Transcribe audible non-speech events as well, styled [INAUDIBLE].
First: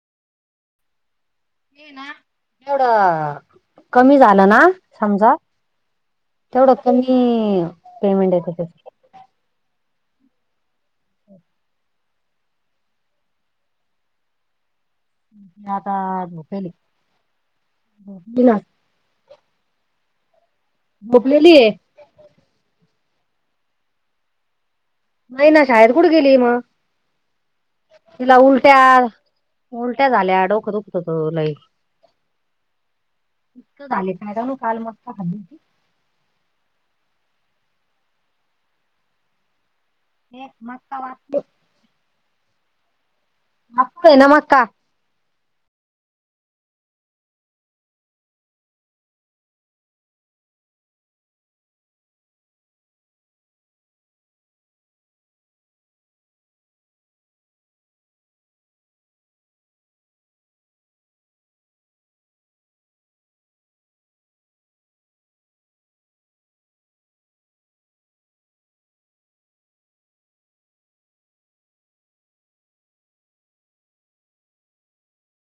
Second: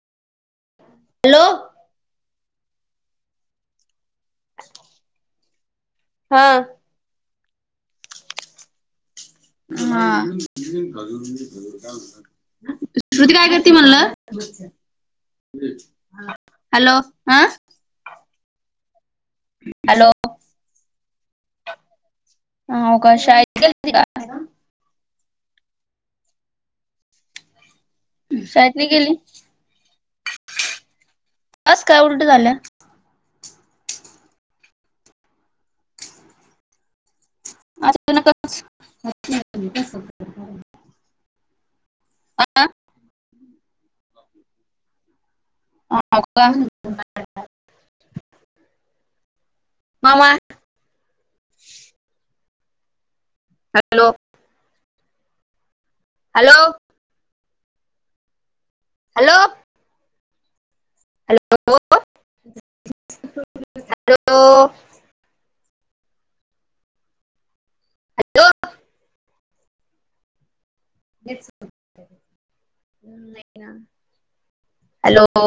Hello? [UNINTELLIGIBLE] एवढं कमी झालं ना समजा- हा तेवढं कमी पेमेंट येतय तेच. हा. श्रुती काय करती म्हणलं? मी आता झोपेली हॅलो? आ? [INAUDIBLE] हॅलो? झोपलेली ये. हाव का? शाळेत गेलती का? नाही ना, शाळेत कुठ गेली मग, तिला शाळेत नाही उलट्या- गेली उलट्या झाल्या, डोकं दुखत होत लई. का उलट्या झाल्या? पित्त झाले, [UNINTELLIGIBLE] काल मस्त खाली होती. [UNINTELLIGIBLE] ते एक मस्ता वाटली. [UNINTELLIGIBLE] [INAUDIBLE] [INAUDIBLE] Hello. Hello? Hello? Hello! Hello! Hello! लयच होतंय नेहा हॅलो!